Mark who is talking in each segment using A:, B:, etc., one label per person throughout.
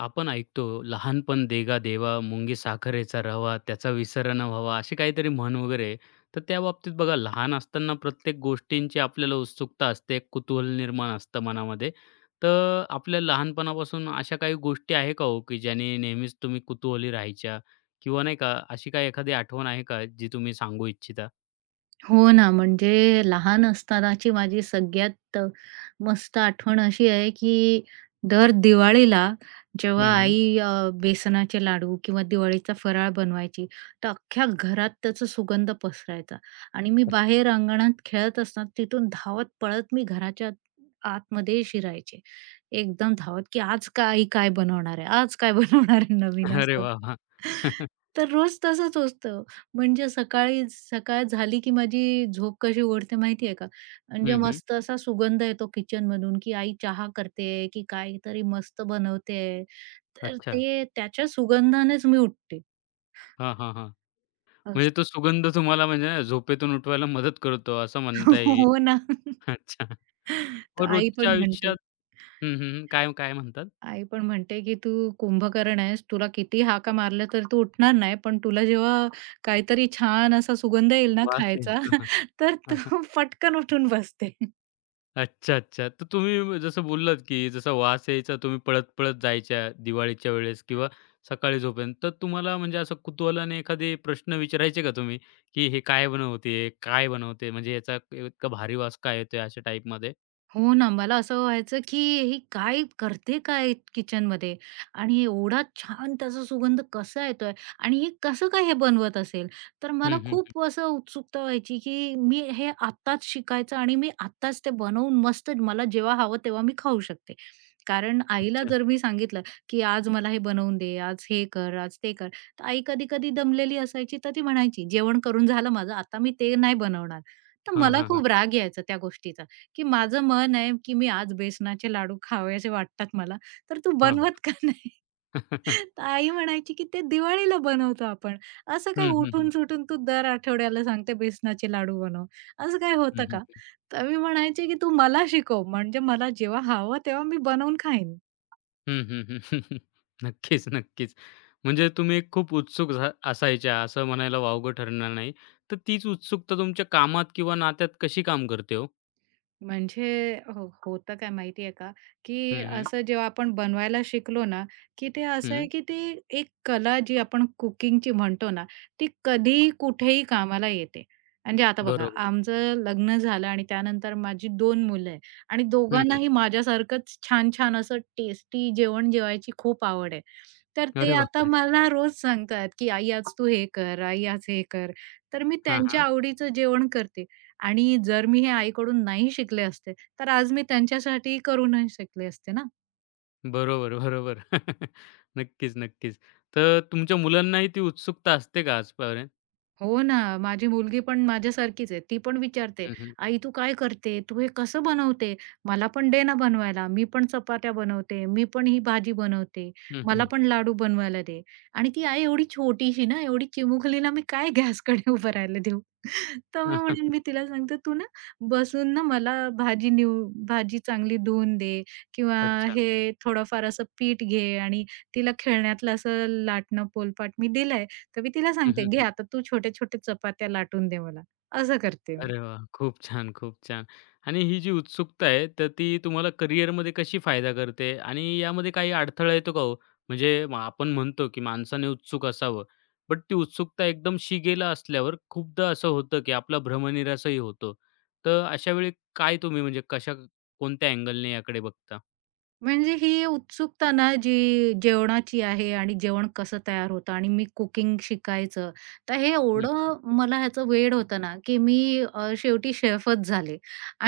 A: आपण ऐकतो लहानपण देगा देवा मुंगी साखरेचा रवा त्याचा विसर न व्हावा अशी काहीतरी म्हण वगैरे आहे. तर त्या बाबतीत बघा लहान असताना प्रत्येक गोष्टींची आपल्याला उत्सुकता असते एक कुतूहल निर्माण असतं मनामध्ये तर आपल्या लहानपणापासून अशा काही गोष्टी आहे का हो की ज्याने नेहमीच तुम्ही कुतूहली राहायच्या किंवा नाही का अशी काही एखादी आठवण आहे का जी तुम्ही सांगू इच्छिता.
B: हो ना, म्हणजे लहान असतानाची माझी सगळ्यात मस्त आठवण अशी आहे, की दर दिवाळीला जेव्हा
A: हम्म हम्म.
B: आई बेसनाचे लाडू किंवा दिवाळीचा फराळ बनवायची, तर अख्ख्या घरात त्याचा सुगंध पसरायचा आणि मी बाहेर अंगणात खेळत असताना तिथून धावत पळत मी घराच्या आतमध्ये शिरायचे. एकदम धावत, की आज काय आई काय बनवणार आहे? आज काय बनवणार आहे नवीन
A: अच्छा. अरे
B: असं?
A: वा वा.
B: तर रोज तसंच असतं. म्हणजे सकाळी सकाळ झाली की माझी झोप कशी ओढते माहिती आहे का? म्हणजे
A: हम्म हम्म.
B: मस्त असा सुगंध येतो किचनमधून, की आई चहा करते, की काहीतरी मस्त बनवते. तर
A: अच्छा.
B: ते त्याच्या सुगंधानेच मी उठते.
A: हां हां हां. म्हणजे
B: असं.
A: तो सुगंध तुम्हाला म्हणजे नाही झोपेतून उठवायला मदत करतो असं म्हणता येईल.
B: हो ना.
A: अच्छा.
B: तर
A: मग
B: आई
A: रोजच्या
B: पण म्हणते.
A: आयुष्यात हं, हं, हं. काय काय म्हणतात?
B: आई पण म्हणते, की "तू कुंभकर्ण आहेस. तुला किती हाका मारल्या तर तू उठणार नाही. पण तुला जेव्हा काहीतरी छान असा सुगंध येईल ना
A: वास येईल.
B: खायचा,
A: हां,
B: तर
A: हां. हां.
B: तू पटकन उठून बसते."
A: अच्छा, अच्छा. तर तुम्ही जसं बोललात, की जसा वास यायचा तुम्ही पळत-पळत जायच्या दिवाळीच्या वेळेस किंवा सकाळी झोपेपर्यंत. तर तुम्हाला म्हणजे असं कुतूहलाने एखादे प्रश्न विचारायचे का तुम्ही, की हे काय बनवते? काय बनवते? म्हणजे याचा इतका भारी वास का येतोय? अशा टाईपमध्ये.
B: हो ना, मला असं व्हायचं, की ही काय करते काय किचनमध्ये? आणि एवढा छान त्याचा सुगंध कसा येतोय? आणि हे कसं काय हे बनवत असेल? तर मला
A: हं, हं. हं.
B: खूप असं उत्सुकता व्हायची, की मी हे आत्ताच शिकायचं आणि मी आत्ताच ते बनवून मस्त मला जेव्हा हवं तेव्हा मी खाऊ शकते. कारण आईला
A: अच्छा.
B: जर मी सांगितलं, की आज मला हे बनवून दे, आज हे कर, आज ते कर. तर आई कधी-कधी दमलेली असायची, तर ती म्हणायची, "जेवण करून झालं माझं, आता मी ते नाही बनवणार." तर
A: हां,
B: मला
A: हां,
B: खूप
A: हां.
B: राग यायचा त्या गोष्टीचा. की माझं मन आहे, की मी आज बेसनाचे लाडू खावेसे वाटतात मला, तर तू
A: हां.
B: बनवत का नाही? तर आई म्हणायची, की "ते दिवाळीला बनवतो आपण. असं काय
A: हं, हं, हं.
B: उठून सुटून तू दर आठवड्याला सांगते बेसनाचे लाडू बनव. असं काय
A: हं,
B: होतं का?"
A: हं.
B: तर मी म्हणायचे, की "तू मला शिकव, म्हणजे मला जेव्हा हवं तेव्हा मी बनवून खाईन."
A: हं, हं, हं. नक्कीच, नक्कीच. म्हणजे तुम्ही खूप उत्सुक असायच्या असं म्हणायला वावगं ठरणार नाही. तर तीच उत्सुकता तुमच्या कामात किंवा नात्यात कशी काम करते हो?
B: म्हणजे हो, होतं काय माहिती का, की
A: हं, हं.
B: असं जेव्हा आपण बनवायला शिकलो ना, की ते असं
A: हं.
B: आहे की ती एक कला जी आपण कुकिंगची म्हणतो ना, ती कधीही कुठेही कामाला येते. म्हणजे आता बघा,
A: बरोबर.
B: आमचं लग्न झालं आणि त्यानंतर माझी दोन मुलं आहे आणि
A: हं,
B: दोघांनाही
A: हं.
B: माझ्यासारखंच छान-छान असं टेस्टी जेवण जेवायची खूप आवड आहे. तर ते
A: अरे
B: आता
A: बापरे!
B: मला रोज सांगतात, की "आई आज तू हे कर, आई आज हे कर." तर मी
A: हां,
B: त्यांच्या
A: हां.
B: आवडीचं जेवण करते. आणि जर मी हे आईकडून नाही शिकले असते, तर आज मी त्यांच्यासाठी करू नाही शकले असते ना.
A: बरोबर, बरोबर. नक्कीच, नक्कीच. तर तुमच्या मुलांनाही ती उत्सुकता असते का आजपर्यंत?
B: हो ना, माझी मुलगी पण माझ्यासारखीच आहे. ती पण विचारते,
A: हं, हं.
B: "आई तू काय करते? तू हे कसं बनवते? मला पण दे ना बनवायला. मी पण चपात्या बनवते. मी पण ही भाजी बनवते.
A: हं,
B: मला
A: हं.
B: पण लाडू बनवायला दे." आणि ती आई एवढी छोटीशी ना, एवढी चिमुकलीला मी काय गॅसकडे उभं राहायला देऊ? तर मग म्हणून मी तिला सांगते, "तू ना बसून ना मला भाजी निवू भाजी चांगली धुवून दे किंवा
A: अच्छा.
B: हे थोडंफार असं पीठ घे" आणि तिला खेळण्यातलं असं लाटणं, पोलपाट मी दिलंय. तर मी तिला
A: हं,
B: सांगते, "घे
A: हं,
B: आता तू छोट्या-छोट्या चपात्या लाटून दे मला." असं करते मी.
A: अरे वाह! खूप छान, खूप छान. आणि ही जी उत्सुकता आहे, तर ती तुम्हाला करिअरमध्ये कशी फायदा करते आणि यामध्ये काही अडथळा येतो का हो? म्हणजे मग आपण म्हणतो, की माणसाने उत्सुक असावं, बट ती उत्सुकता एकदम शिगेला असल्यावर खूपदा असं होतं, की आपला भ्रमनिरासही होतो. तर अशा वेळी काय तुम्ही म्हणजे कशा कोणत्या अँगलने याकडे बघता?
B: म्हणजे ही उत्सुकता ना, जी जेवणाची आहे आणि जेवण कसं तयार होतं आणि मी कुकिंग शिकायचं. तर हे
A: हं.
B: एवढं मला ह्याचं वेड होतं ना, की मी शेवटी शेफच झाले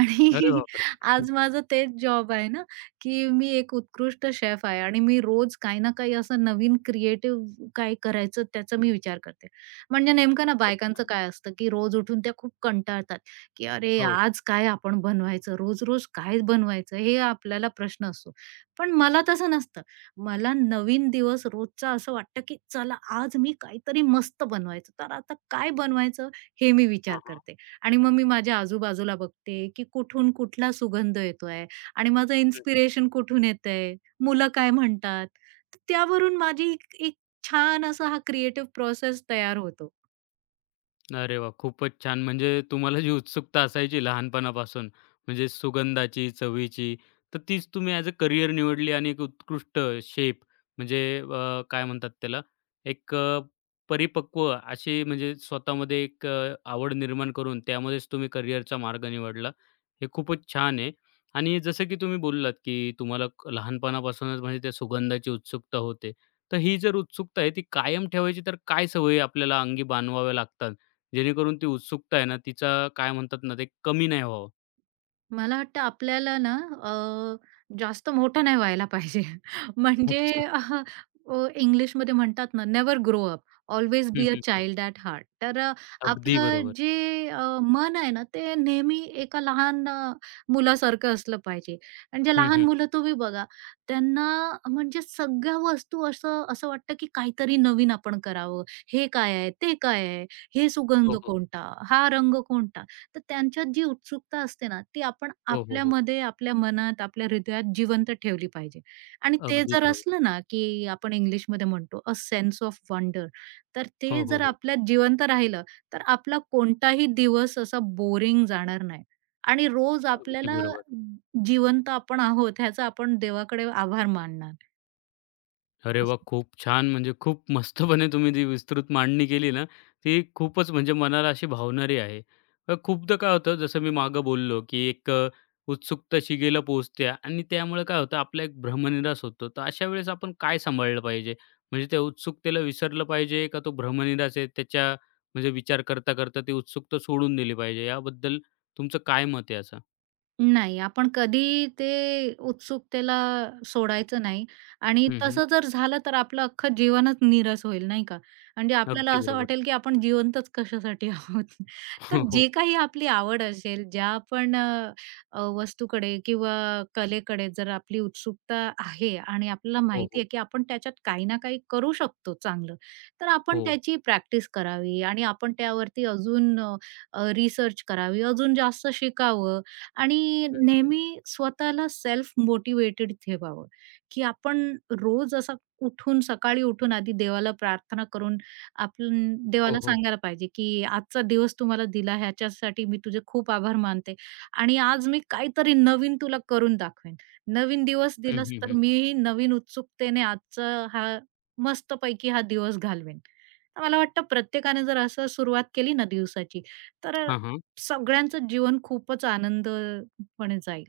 B: आणि
A: अरे बापरे!
B: आज माझं तेच जॉब आहे ना, की मी एक उत्कृष्ट शेफ आहे आणि मी रोज काही ना काही असं नवीन क्रिएटिव्ह काय करायचं त्याचा मी विचार करते. म्हणजे नेमकं ना
A: खूपच
B: बायकांचं
A: छान.
B: काय असतं, की रोज उठून त्या खूप कंटाळतात, की "अरे,
A: हो.
B: आज काय आपण बनवायचं? रोज-रोज काय बनवायचं?" हे आपल्याला प्रश्न असतो. पण मला तसं नसतं. मला नवीन दिवस रोजचा असं वाटतं, की चला आज मी काहीतरी मस्त बनवायचं. तर आता काय बनवायचं हे मी विचार
A: हां, हां.
B: करते आणि मग मी माझ्या आजूबाजूला बघते, की कुठून कुठला सुगंध येतोय आणि माझं इन्स्पिरेशन कुठून येतंय, मुलं काय म्हणतात. तर त्यावरून माझी एक एक छान असा हा क्रिएटिव्ह प्रोसेस तयार होतो.
A: अरे वा, खूपच छान. म्हणजे तुम्हाला जी उत्सुकता असायची लहानपणापासून, म्हणजे सुगंधाची, चवीची, तर तीच तुम्ही ॲज अ करियर निवडली आणि एक उत्कृष्ट शेप, म्हणजे काय म्हणतात त्याला, एक परिपक्व अशी म्हणजे स्वतःमध्ये एक आवड निर्माण करून त्यामध्येच तुम्ही करियरचा मार्ग निवडला. हे खूपच छान आहे. आणि जसं की तुम्ही बोललात, की तुम्हाला लहानपणापासूनच म्हणजे त्या सुगंधाची उत्सुकता होते. तर ही जर उत्सुकता आहे ती कायम ठेवायची तर काय सवयी आपल्याला अंगी बाणवाव्या लागतात? जेणेकरून ती उत्सुकता आहे ना, तिचा काय म्हणतात ना, ते कमी नाही व्हावं.
B: मला वाटतं आपल्याला ना अ, जास्त मोठं नाही व्हायला पाहिजे.
A: अच्छा.
B: म्हणजे अ, अ, इंग्लिशमध्ये म्हणतात ना, नेव्हर ग्रो अप, ऑल्वेज
A: हं,
B: बी a
A: hmm, hmm.
B: Child at heart. तर
A: अगदी
B: आपलं
A: बरोबर.
B: जे मन आहे ना, ते नेहमी एका लहान मुलासारखं असलं पाहिजे. म्हणजे
A: हं,
B: लहान
A: हं.
B: मुलं तुम्ही बघा, त्यांना म्हणजे सगळ्या वस्तू असं असं वाटतं, की काहीतरी नवीन आपण करावं. हे काय आहे? ते काय आहे? हे
A: हो,
B: सुगंध
A: हो.
B: कोणता? हा रंग कोणता? तर त्यांच्यात जी उत्सुकता असते ना, ती आपण
A: हो, हो, हो.
B: आपल्यामध्ये, आपल्या मनात, आपल्या हृदयात जिवंत ठेवली पाहिजे. आणि ते
A: अगदी
B: जर
A: बरोबर.
B: असलं ना, की आपण इंग्लिशमध्ये म्हणतो अ सेन्स ऑफ वंडर. तर ते
A: हो, हो,
B: जर
A: हो.
B: आपल्यात जिवंत राहिलं, तर आपला कोणताही दिवस असा बोरिंग जाणार नाही. आणि रोज
A: अगदी
B: आपल्याला
A: बरोबर.
B: जिवंत आपण आहोत ह्याचा आपण देवाकडे आभार मानणार.
A: अरे वा खूप छान. म्हणजे खूप मस्तपणे तुम्ही जी विस्तृत मांडणी केली ना, ती खूपच म्हणजे मनाला अशी भावणारी आहे. खूपदा काय होतं जसं मी मागं बोललो, की एक उत्सुकता शिगेला पोहोचते आणि त्यामुळे काय होतं आपला एक भ्रमनिरास होतो. तर अशा वेळेस आपण काय सांभाळलं पाहिजे? म्हणजे त्या उत्सुकतेला विसरलं पाहिजे का तो भ्रमनिरास आहे त्याच्या म्हणजे विचार करता, करता ती उत्सुकता सोडून दिली पाहिजे याबद्दल तुमचं काय मत आहे याचं?
B: नाही, आपण कधी ते उत्सुकतेला सोडायचं नाही आणि
A: हं, हं.
B: तसं जर झालं तर आपलं अख्खं जीवनच नीरस होईल, नाही का? म्हणजे आपल्याला
A: अगदी
B: असं
A: बरोबर.
B: वाटेल की आपण जिवंतच कशासाठी आहोत. तर
A: हो, हो.
B: जे काही आपली आवड असेल, ज्या आपण अ, अ, वस्तूकडे किंवा कलेकडे जर आपली उत्सुकता आहे आणि आपल्याला
A: हो,
B: माहिती
A: हो.
B: आहे की आपण त्याच्यात काही ना काही करू शकतो चांगलं, तर आपण
A: हो.
B: त्याची प्रॅक्टिस करावी आणि आपण त्यावरती अजून रिसर्च करावी, अजून जास्त शिकावं आणि
A: हं, हं.
B: नेहमी स्वतःला सेल्फ मोटिवेटेड ठेवावं, की आपण रोज असं उठून सकाळी उठून आधी देवाला प्रार्थना करून आपण
A: हो,
B: देवाला
A: हो.
B: सांगायला पाहिजे, की आजचा दिवस तू मला दिला ह्याच्यासाठी मी तुझे खूप आभार मानते आणि आज मी काहीतरी नवीन तुला करून दाखवेन. नवीन दिवस
A: हं,
B: दिलास
A: हं,
B: तर
A: हं.
B: मीही नवीन उत्सुकतेने आजचा हा मस्तपैकी हा दिवस घालवेन. तर मला वाटतं प्रत्येकाने जर असं सुरुवात केली ना दिवसाची, तर
A: हां, हां.
B: सगळ्यांचं जीवन खूपच आनंदपणे जाईल.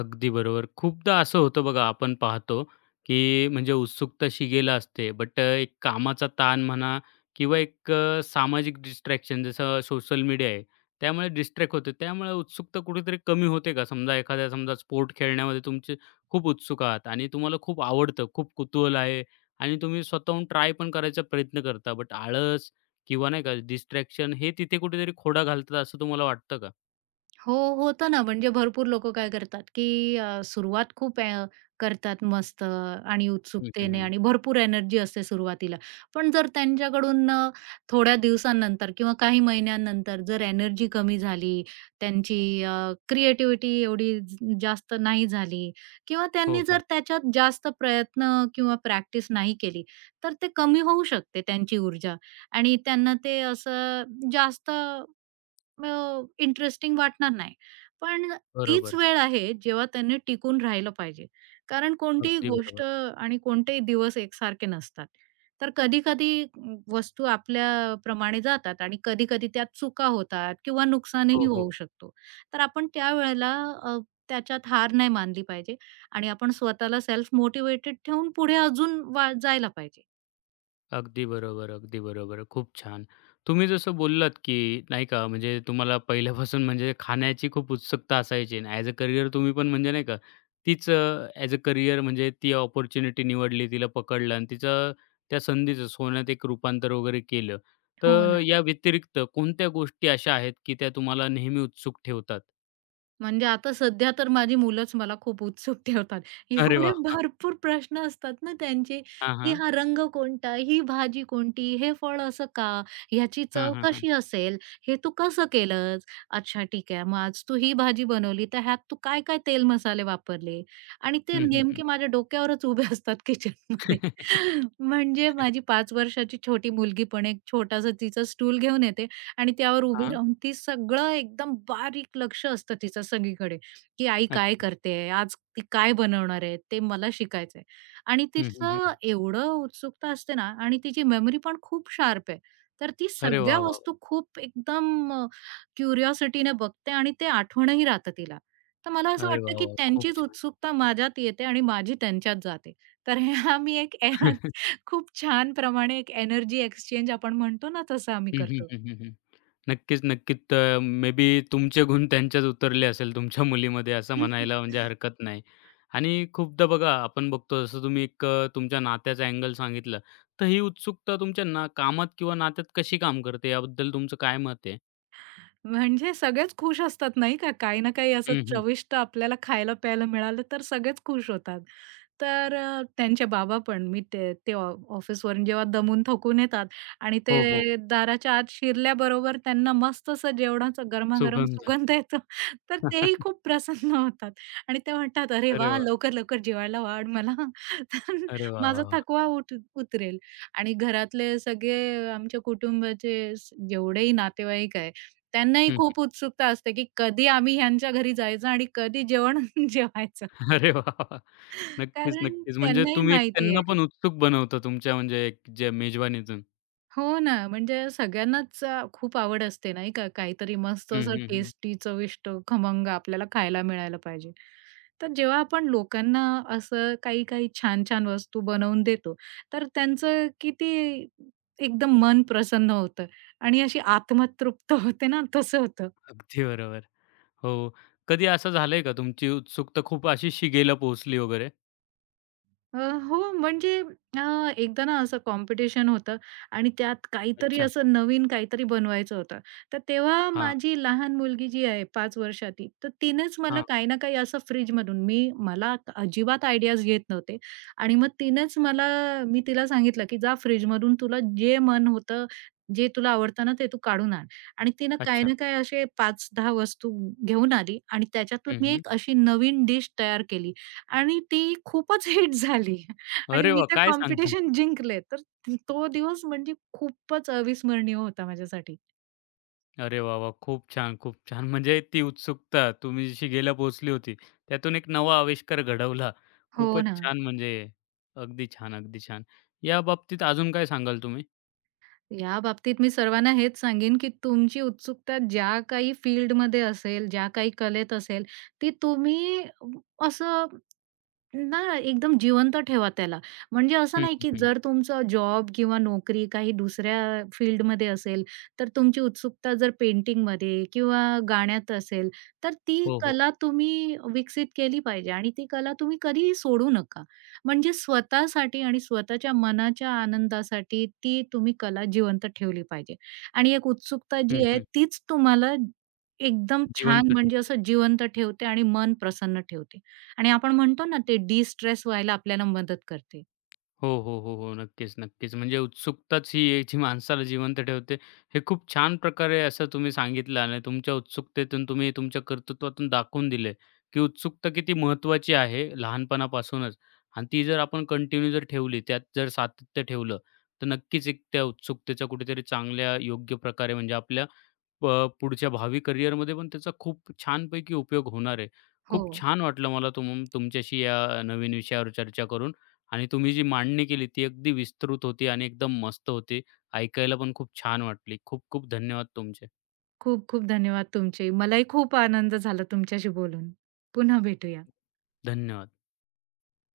A: अगदी बरोबर. खूपदा असं होतं बघा आपण पाहतो, की म्हणजे उत्सुकता शिगेला असते, बट एक कामाचा ताण म्हणा किंवा एक सामाजिक डिस्ट्रॅक्शन जसं सोशल मीडिया आहे, त्यामुळे डिस्ट्रॅक्ट होते. त्यामुळे उत्सुकता कुठेतरी कमी होते का? समजा एखाद्या समजा स्पोर्ट खेळण्यामध्ये तुमचे खूप उत्सुक आहात आणि तुम्हाला खूप आवडतं, खूप कुतूहल आहे आणि तुम्ही स्वतःहून ट्राय पण करायचा प्रयत्न करता, बट आळस किंवा नाही का डिस्ट्रॅक्शन हे तिथे कुठेतरी खोडा घालतात असं तुम्हाला वाटतं का?
B: हो, होतं ना, म्हणजे भरपूर लोकं काय करतात, की सुरुवात खूप करतात मस्त आणि
A: हं, हं,
B: उत्सुकतेने
A: हं.
B: आणि भरपूर एनर्जी असते सुरुवातीला. पण जर त्यांच्याकडून थोड्या दिवसानंतर किंवा काही महिन्यांनंतर जर एनर्जी कमी झाली, त्यांची अ, क्रिएटिव्हिटी एवढी जास्त नाही झाली किंवा
A: हो,
B: त्यांनी
A: हो.
B: जर त्याच्यात जास्त प्रयत्न किंवा प्रॅक्टिस नाही केली, तर ते कमी होऊ शकते त्यांची ऊर्जा आणि त्यांना ते असं जास्त इंटरेस्टिंग वाटणार नाही. पण तीच
A: बरोबर.
B: वेळ आहे जेव्हा त्यांनी टिकून राहिलं पाहिजे. कारण कोणतीही
A: अगदी बरोबर.
B: गोष्ट आणि कोणतेही दिवस एकसारखे नसतात. तर कधी-कधी वस्तू आपल्याप्रमाणे जातात आणि कधी-कधी त्यात चुका होतात किंवा नुकसानही
A: हो, हो.
B: होऊ शकतो. तर आपण त्यावेळेला अ, त्याच्यात हार नाही मानली पाहिजे आणि आपण स्वतःला सेल्फ मोटिव्हेटेड ठेवून पुढे अजून जायला पाहिजे.
A: अगदी बरोबर, अगदी बरोबर. खूप छान. तुम्ही जसं बोललात, की नाही का म्हणजे तुम्हाला पहिल्यापासून म्हणजे खाण्याची खूप उत्सुकता असायची आणि ॲज अ करियर तुम्ही पण म्हणजे नाही का तीच ॲज अ करियर म्हणजे ती अपॉर्च्युनिटी निवडली, तिला पकडलं आणि तिचं त्या संधीचं सोन्यात एक रूपांतर वगैरे केलं.
B: हो
A: तर
B: ना.
A: या व्यतिरिक्त कोणत्या गोष्टी अशा आहेत, की त्या तुम्हाला नेहमी उत्सुक ठेवतात?
B: म्हणजे आता सध्या तर माझी मुलंच मला खूप उत्सुक ठेवतात.
A: अरे
B: एवढे
A: वाह!
B: भरपूर प्रश्न असतात ना त्यांचे,
A: हां,
B: की
A: हां.
B: हा रंग कोणता? ही भाजी कोणती? हे फळ असं का? ह्याची
A: हां,
B: चव
A: हां, हां.
B: कशी असेल? हे तू कसं केलंस? अच्छा ठीक आहे. मग आज तू ही भाजी बनवली तर ह्यात तू काय-काय तेल मसाले वापरले? आणि ते
A: हं, हं, हं.
B: नेमके माझ्या डोक्यावरच उभे असतात
A: हां.
B: किचनमध्ये. म्हणजे माझी 5 वर्षाची छोटी मुलगी पण एक छोटासा तिचा स्टूल घेऊन येते आणि त्यावर उभी राहून ती सगळं एकदम बारीक लक्ष असतं तिचं सगळीकडे, की आई काय
A: अच्छा.
B: करतेय? आज ती काय बनवणार आहे? ते मला शिकायचंय. आणि
A: हं, हं,
B: तिचं
A: हं.
B: एवढं उत्सुकता असते ना आणि तिची मेमरी पण खूप शार्प आहे. तर ती
A: अरे वाह,
B: सगळ्या
A: वाह!
B: वस्तू खूप एकदम क्युरिओसिटीने बघते आणि ते आठवणही राहतं तिला. तर मला असं
A: अरे
B: वाटतं,
A: वाह,
B: की
A: वाह! खूप
B: त्यांचीच
A: छान.
B: उत्सुकता माझ्यात येते आणि माझी त्यांच्यात जाते. तर हा मी एक खूप छान प्रमाणे एक एनर्जी एक्सचेंज आपण म्हणतो ना, तसं आम्ही
A: हं, हं,
B: करतो.
A: हं, हं, हं. नक्कीच, नक्कीच. तर मे बी तुमचे गुण त्यांच्यात उतरले असेल तुमच्या मुलीमध्ये असं
B: हं, हं.
A: म्हणायला म्हणजे हरकत नाही. आणि खूपदा बघा आपण बघतो जसं तुम्ही एक तुमच्या नात्याचा अँगल सांगितलं, तर ही उत्सुकता तुमच्या ना कामात किंवा नात्यात कशी काम करते याबद्दल तुमचं काय मत आहे?
B: म्हणजे सगळेच खुश असतात नाही का? काही ना काही असं
A: हं, हं.
B: चविष्ट आपल्याला खायला-प्यायला मिळालं तर सगळेच खुश होतात. तर त्यांचे बाबा पण मी ते ते ऑ ऑफिसवरून जेव्हा दमून थकून येतात आणि
A: हो, हो.
B: ते दाराच्या आत शिरल्याबरोबर त्यांना मस्त असं जेवणाचा गरमागरम
A: सुगंध.
B: सुगंध येतो, तर तेही खूप प्रसन्न होतात आणि ते म्हणतात, "अरे
A: अरे
B: वाह!
A: वाह!
B: लवकर-लवकर जेवायला वाढ मला, तर
A: अरे वाह, वाह,
B: माझा
A: वाह!
B: थकवा उतरेल." आणि घरातले सगळे आमच्या कुटुंबाचे जेवढेही नातेवाईक त्यांनाही
A: हं,
B: खूप उत्सुकता असते, की कधी आम्ही ह्यांच्या घरी जायचं आणि कधी जेवण जेवायचं.
A: हं. अरे वाह, वाह! नक्कीच,
B: कारण
A: नक्कीच. म्हणजे
B: त्यांनाही
A: तुम्ही एक
B: माहिती
A: त्यांना
B: आहे.
A: पण उत्सुक बनवता तुमच्या म्हणजे एक जे मेजवानीतून.
B: हो ना, म्हणजे सगळ्यांनाच खूप आवड असते नाही का, काहीतरी मस्त
A: हं,
B: असं
A: हं, हं.
B: टेस्टी, चविष्ट, खमंग आपल्याला खायला मिळायला पाहिजे. तर जेव्हा आपण लोकांना असं काही-काही छान-छान वस्तू बनवून देतो, तर त्यांचं किती एकदम मन प्रसन्न होतं आणि अशी आत्मतृप्त होते ना, तसं होतं.
A: अगदी बरोबर. हो. कधी असं झालंय का तुमची उत्सुकता खूप अशी शिगेला पोहोचली वगैरे?
B: हो, म्हणजे अ, एकदा ना असं कॉम्पिटिशन होतं आणि त्यात काहीतरी
A: अच्छा.
B: असं नवीन काहीतरी बनवायचं होतं. तर तेव्हा
A: हां,
B: माझी लहान मुलगी जी आहे पाच वर्षाची, तर तिनेच मला
A: हां.
B: काही ना काही असं फ्रिजमधून मी मला अजिबात आयडियाज येत नव्हते आणि मग तिनेच मला मी तिला सांगितलं, की "जा फ्रिजमधून तुला जे मन होतं, जे तुला आवडतं ना, ते तू काढून आण." आणि तिनं काही
A: अच्छा.
B: ना काही असे 5-10 वस्तू घेऊन आली आणि त्याच्यातून
A: हं,
B: मी
A: हं.
B: एक अशी नवीन डिश तयार केली. आणि ती खूपच हिट झाली आणि
A: अरे
B: मी
A: वाह!
B: ते
A: काय सांगता?
B: कॉम्पिटिशन जिंकले. तर तो दिवस म्हणजे खूपच अविस्मरणीय होता माझ्यासाठी.
A: अरे वाह, वाह! खूप छान, खूप छान. म्हणजे ती उत्सुकता तुम्ही शिगेला पोहोचली होती. त्यातून एक नवा आविष्कार घडवला.
B: हो
A: खूपच
B: ना.
A: छान म्हणजे अगदी छान, अगदी छान. याबाबतीत अजून काय सांगाल तुम्ही?
B: याबाबतीत मी सर्वांना हेच सांगेन, की तुमची उत्सुकता ज्या काही फील्डमध्ये असेल, ज्या काही कलेत असेल, ती तुम्ही असं ना, एकदम जिवंत ठेवा त्याला. म्हणजे असं
A: हं,
B: नाही,
A: हं,
B: की
A: हं.
B: जर तुमचा जॉब किंवा नोकरी काही दुसऱ्या फील्डमध्ये असेल, तर तुमची उत्सुकता जर पेंटिंगमध्ये किंवा गाण्यात असेल, तर ती
A: हो, हो.
B: कला तुम्ही विकसित केली पाहिजे आणि ती कला तुम्ही कधीही सोडू नका. म्हणजे स्वतःसाठी आणि स्वतःच्या मनाच्या आनंदासाठी ती तुम्ही कला जिवंत ठेवली पाहिजे आणि एक उत्सुकता
A: हं,
B: जी आहे,
A: हं.
B: तीच तुम्हाला एकदम छान
A: जिवंत
B: म्हणजे
A: ठेवतं.
B: असं जिवंत ठेवते आणि मन प्रसन्न ठेवते. आणि आपण म्हणतो ना ते डिस्ट्रेस व्हायला आपल्याला मदत करते.
A: हो, हो, हो, हो. नक्कीच, नक्कीच. म्हणजे उत्सुकताच ही आहे जी माणसाला जिवंत ठेवते. हे खूप छान प्रकारे असं तुम्ही सांगितलं आणि तुमच्या उत्सुकतेतून तुम्ही तुमच्या कर्तृत्वातून दाखवून दिले, की उत्सुकता किती महत्त्वाची आहे लहानपणापासूनच आणि ती जर आपण कंटिन्यू जर ठेवली, त्यात जर सातत्य ठेवलं, तर नक्कीच एक त्या उत्सुकतेचा कुठेतरी चांगल्या योग्य प्रकारे म्हणजे आपल्या प पुढच्या भावी करिअरमध्ये पण त्याचा खूप छानपैकी उपयोग होणार आहे. खूप
B: हो.
A: छान वाटलं मला तुमच्याशी या नवीन विषयावर चर्चा करून. आणि तुम्ही जी मांडणी केली ती अगदी विस्तृत होती आणि एकदम मस्त होती. ऐकायला पण खूप छान वाटली. खूप खूप धन्यवाद तुमचे.
B: खूप खूप धन्यवाद तुमचे. मलाही खूप आनंद झाला तुमच्याशी बोलून. पुन्हा भेटूया.
A: धन्यवाद.